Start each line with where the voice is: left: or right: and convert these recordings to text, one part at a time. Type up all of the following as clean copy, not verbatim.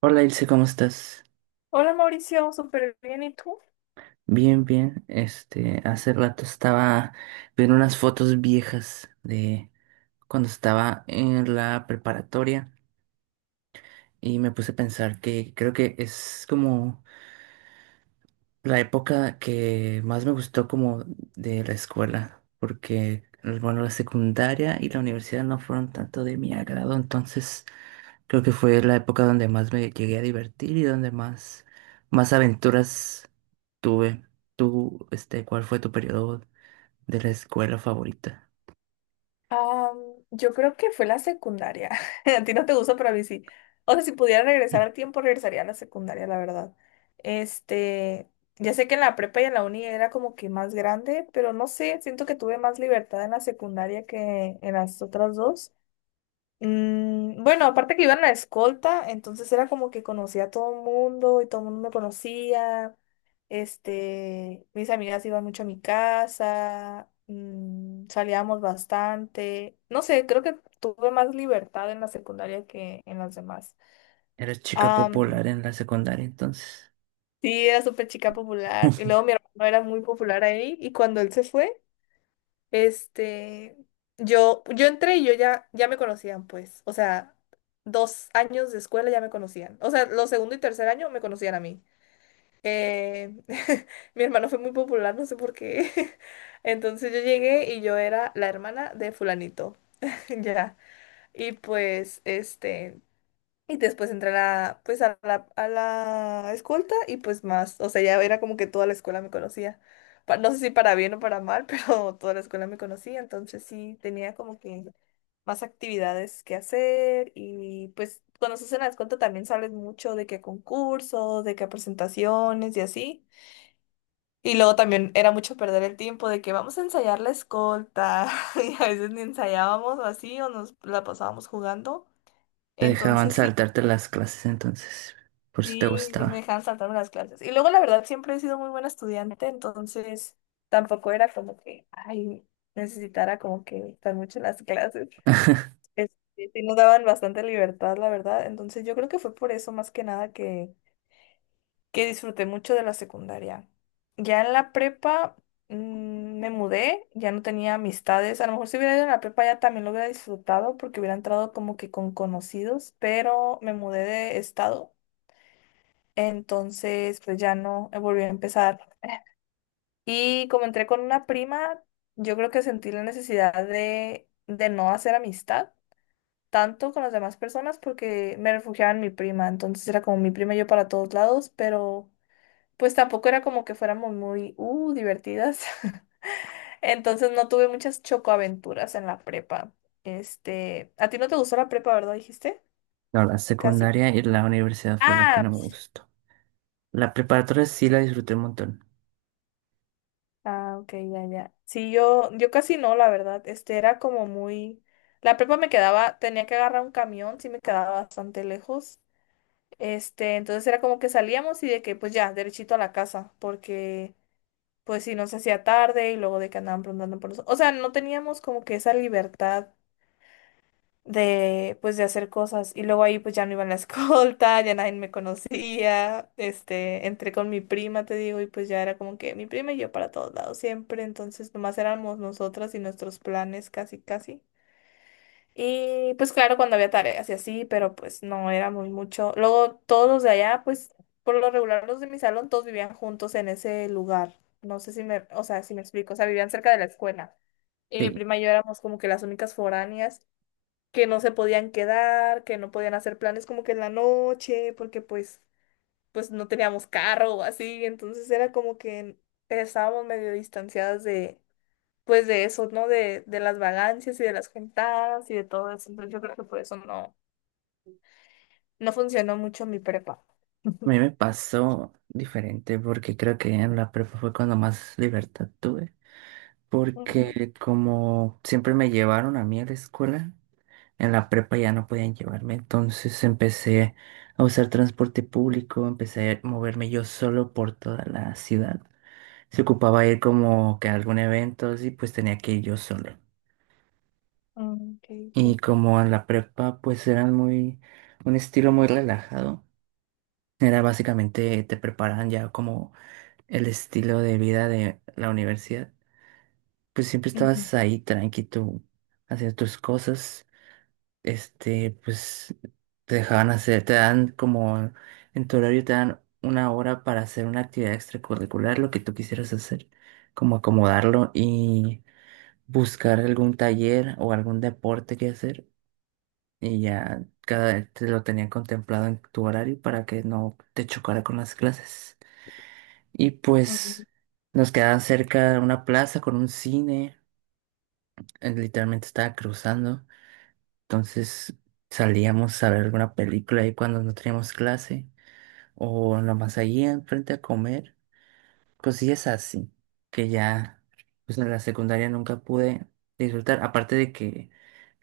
right: Hola Ilse, ¿cómo estás?
left: Hola Mauricio, súper bien. ¿Y tú?
right: Bien, bien. Hace rato estaba viendo unas fotos viejas de cuando estaba en la preparatoria y me puse a pensar que creo que es como la época que más me gustó como de la escuela, porque bueno, la secundaria y la universidad no fueron tanto de mi agrado, entonces creo que fue la época donde más me llegué a divertir y donde más aventuras tuve. ¿Tú, cuál fue tu periodo de la escuela favorita?
left: Am, yo creo que fue la secundaria. A ti no te gusta, pero a mí sí. O sea, si pudiera regresar al tiempo, regresaría a la secundaria, la verdad. Este, ya sé que en la prepa y en la uni era como que más grande, pero no sé, siento que tuve más libertad en la secundaria que en las otras dos. Bueno, aparte que iba en la escolta, entonces era como que conocía a todo el mundo y todo el mundo me conocía. Mis amigas iban mucho a mi casa, salíamos bastante. No sé, creo que tuve más libertad en la secundaria que en las demás.
right: Eras chica
left: Am,
right: popular en la secundaria entonces.
left: sí, era súper chica popular. Y luego mi hermano era muy popular ahí y cuando él se fue. Este, yo entré y yo ya me conocían, pues. O sea, 2 años de escuela ya me conocían. O sea, los segundo y tercer año me conocían a mí. Eh, Mi hermano fue muy popular, no sé por qué. Entonces yo llegué y yo era la hermana de fulanito. Ya. Y pues, y después entré a la, pues a la escolta y pues más, o sea, ya era como que toda la escuela me conocía. No sé si para bien o para mal, pero toda la escuela me conocía, entonces sí tenía como que más actividades que hacer y pues cuando se hace la escolta también sales mucho de que a concursos, de que a presentaciones y así. Y luego también era mucho perder el tiempo de que vamos a ensayar la escolta y a veces ni ensayábamos o así o nos la pasábamos jugando.
right: Te dejaban
left: Entonces sí.
right: saltarte las clases entonces. Por eso te
left: Sí, me
right: gustaba.
left: dejaban saltarme las clases. Y luego, la verdad, siempre he sido muy buena estudiante, entonces tampoco era como que, ay, necesitara como que estar mucho en las clases. Sí sí nos daban bastante libertad, la verdad. Entonces yo creo que fue por eso más que nada que disfruté mucho de la secundaria. Ya en la prepa me mudé, ya no tenía amistades. A lo mejor si hubiera ido en la prepa ya también lo hubiera disfrutado porque hubiera entrado como que con conocidos, pero me mudé de estado. Entonces, pues ya no volví a empezar. Y como entré con una prima, yo creo que sentí la necesidad de no hacer amistad tanto con las demás personas porque me refugiaba en mi prima. Entonces era como mi prima y yo para todos lados, pero pues tampoco era como que fuéramos muy, divertidas. Entonces no tuve muchas chocoaventuras en la prepa. ¿A ti no te gustó la prepa, verdad? Dijiste,
right: No, la
left: casi.
right: secundaria y la universidad fue la que no
left: Ah,
right: me gustó. La preparatoria sí la disfruté un montón.
left: ah, ok, ya, ya. Sí, yo casi no, la verdad. Este era como muy. La prepa me quedaba, tenía que agarrar un camión, sí me quedaba bastante lejos. Entonces era como que salíamos y de que, pues ya, derechito a la casa, porque, pues sí, nos hacía tarde y luego de que andaban preguntando por nosotros. O sea, no teníamos como que esa libertad de pues de hacer cosas y luego ahí pues ya no iba en la escolta, ya nadie me conocía, entré con mi prima, te digo, y pues ya era como que mi prima y yo para todos lados siempre, entonces nomás éramos nosotras y nuestros planes casi casi. Y pues claro, cuando había tareas y así, pero pues no era muy mucho. Luego todos los de allá, pues por lo regular los de mi salón, todos vivían juntos en ese lugar. No sé si me, o sea, si me explico, o sea, vivían cerca de la escuela. Y mi
right: Sí,
left: prima y yo éramos como que las únicas foráneas que no se podían quedar, que no podían hacer planes como que en la noche, porque pues, pues no teníamos carro o así, entonces era como que estábamos medio distanciadas de, pues de eso, ¿no? De las vagancias y de las juntadas y de todo eso, entonces yo creo que por eso no, no funcionó mucho mi prepa.
right: a mí me pasó diferente porque creo que en la prepa fue cuando más libertad tuve.
left: Ujú.
right: Porque como siempre me llevaron a mí a la escuela, en la prepa ya no podían llevarme. Entonces empecé a usar transporte público, empecé a moverme yo solo por toda la ciudad. Se ocupaba ir como que a algún evento y pues tenía que ir yo solo.
left: Mm, ok,
right: Y
left: ok.
right: como en la prepa pues eran muy, un estilo muy relajado. Era básicamente te preparan ya como el estilo de vida de la universidad. Pues siempre
left: Ujú,
right: estabas ahí tranqui tú haciendo tus cosas. Pues te dejaban hacer, te dan como en tu horario te dan una hora para hacer una actividad extracurricular, lo que tú quisieras hacer, como acomodarlo y buscar algún taller o algún deporte que hacer. Y ya cada te lo tenían contemplado en tu horario para que no te chocara con las clases. Y
left: ujú.
right: pues nos quedaba cerca una plaza con un cine, literalmente estaba cruzando, entonces salíamos a ver alguna película ahí cuando no teníamos clase o nomás allí enfrente a comer cosillas así, que ya pues en la secundaria nunca pude disfrutar, aparte de que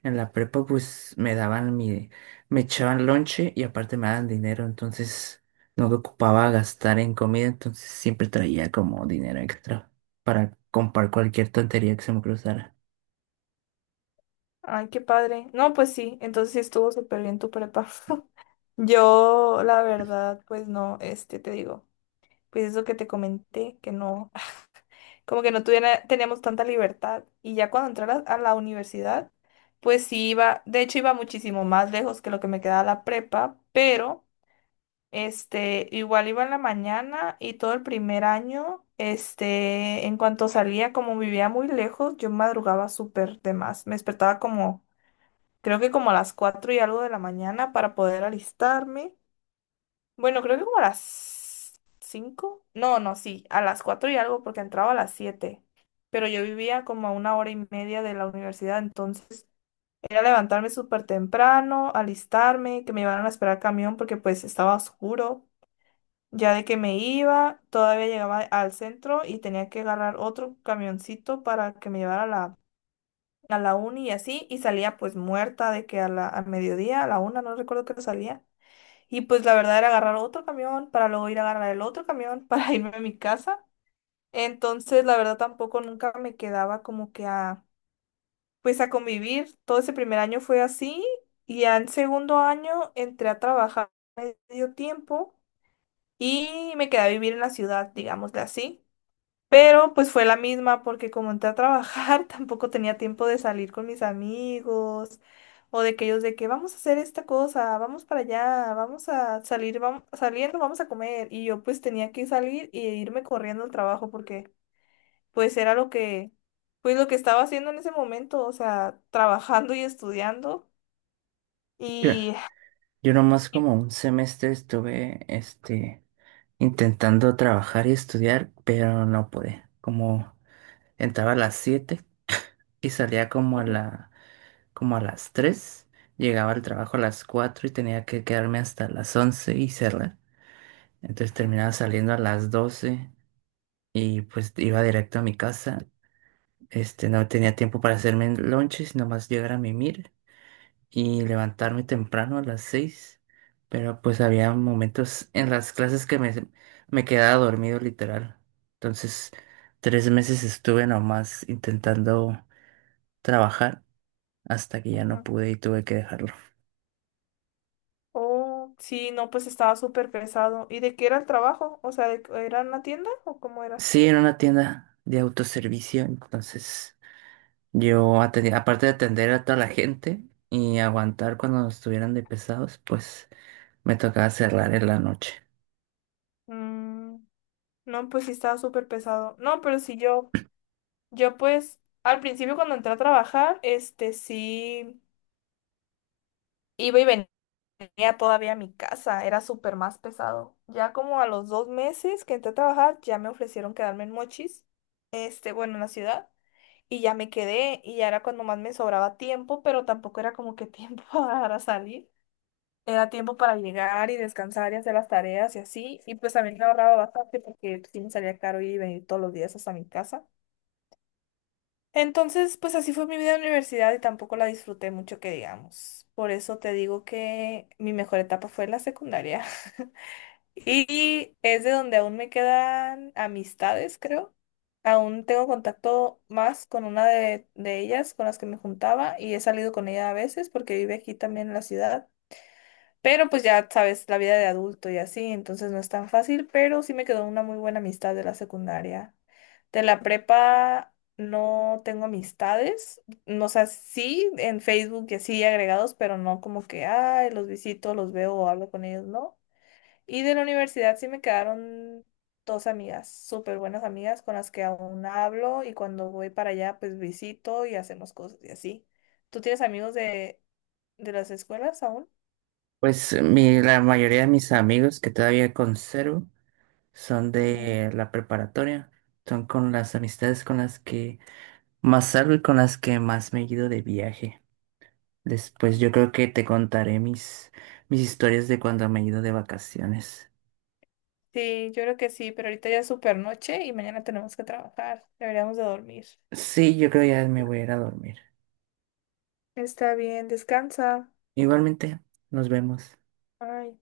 right: en la prepa pues me daban me echaban lonche y aparte me daban dinero, entonces no me ocupaba gastar en comida, entonces siempre traía como dinero extra para comprar cualquier tontería que se me cruzara.
left: Ay, qué padre. No, pues sí, entonces sí estuvo súper bien tu prepa. Yo, la verdad, pues no, te digo. Pues eso que te comenté, que no, como que no tuviera, teníamos tanta libertad. Y ya cuando entré a la, universidad, pues sí iba, de hecho iba muchísimo más lejos que lo que me quedaba la prepa, pero igual iba en la mañana y todo el primer año, en cuanto salía, como vivía muy lejos, yo madrugaba súper de más. Me despertaba como, creo que como a las cuatro y algo de la mañana para poder alistarme. Bueno, creo que como a las cinco. No, no, sí, a las 4 y algo porque entraba a las siete. Pero yo vivía como a una hora y media de la universidad, entonces era levantarme súper temprano, alistarme, que me iban a esperar camión porque pues estaba oscuro. Ya de que me iba, todavía llegaba al centro y tenía que agarrar otro camioncito para que me llevara a la uni y así, y salía pues muerta de que a mediodía, a la una, no recuerdo que salía. Y pues la verdad era agarrar otro camión para luego ir a agarrar el otro camión para irme a mi casa. Entonces la verdad tampoco nunca me quedaba como que a, pues a convivir. Todo ese primer año fue así y ya en segundo año entré a trabajar medio tiempo y me quedé a vivir en la ciudad, digámosle así. Pero pues fue la misma porque como entré a trabajar, tampoco tenía tiempo de salir con mis amigos o de que ellos de que vamos a hacer esta cosa, vamos para allá, vamos a salir, vamos saliendo, vamos a comer. Y yo pues tenía que salir y irme corriendo al trabajo porque pues era lo que, pues lo que estaba haciendo en ese momento, o sea, trabajando y estudiando.
right: Yo,
left: Y...
right: yo nomás
left: y-
right: como un semestre estuve intentando trabajar y estudiar, pero no pude, como entraba a las 7 y salía
left: ujú,
right: como a las 3, llegaba al trabajo a las 4 y tenía que quedarme hasta las 11 y cerrar. Entonces terminaba saliendo a las 12 y pues iba directo a mi casa. No tenía tiempo para hacerme el lonche, sino más llegar a mimir y levantarme temprano a las 6. Pero pues había momentos en las clases que me quedaba dormido literal. Entonces, 3 meses estuve nomás intentando trabajar hasta que ya
left: ujú.
right: no pude y tuve que dejarlo.
left: Oh, sí, no, pues estaba súper pesado. ¿Y de qué era el trabajo? O sea, ¿era en la tienda o cómo era?
right: Sí, en una tienda de autoservicio, entonces yo atendía, aparte de atender a toda la gente y aguantar cuando estuvieran de pesados, pues me tocaba cerrar en la noche.
left: Mm, no, pues sí estaba súper pesado. No, pero sí yo, pues al principio cuando entré a trabajar, sí iba y venía todavía a mi casa, era súper más pesado. Ya como a los 2 meses que entré a trabajar, ya me ofrecieron quedarme en Mochis, bueno, en la ciudad, y ya me quedé y ya era cuando más me sobraba tiempo, pero tampoco era como que tiempo para salir. Era tiempo para llegar y descansar y hacer las tareas y así. Y pues también me ahorraba bastante porque sí me salía caro ir y venir todos los días hasta mi casa. Entonces, pues así fue mi vida en la universidad y tampoco la disfruté mucho, que digamos. Por eso te digo que mi mejor etapa fue la secundaria. Y es de donde aún me quedan amistades, creo. Aún tengo contacto más con una de, ellas con las que me juntaba y he salido con ella a veces porque vive aquí también en la ciudad. Pero pues ya sabes, la vida de adulto y así, entonces no es tan fácil, pero sí me quedó una muy buena amistad de la secundaria. De la prepa no tengo amistades, no, o sea, sí en Facebook y así agregados, pero no como que, ay, los visito, los veo o hablo con ellos, no. Y de la universidad sí me quedaron dos amigas, súper buenas amigas con las que aún hablo y cuando voy para allá pues visito y hacemos cosas y así. ¿Tú tienes amigos de, las escuelas aún?
right: Pues la mayoría de mis amigos que todavía conservo son de la preparatoria, son con las amistades con las que más salgo y con las que más me he ido de viaje. Después yo creo que te contaré mis historias de cuando me he ido de vacaciones.
left: Sí, yo creo que sí, pero ahorita ya es super noche y mañana tenemos que trabajar. Deberíamos de dormir.
right: Sí, yo creo ya me voy a ir a dormir.
left: Está bien, descansa.
right: Igualmente, nos vemos.
left: Bye.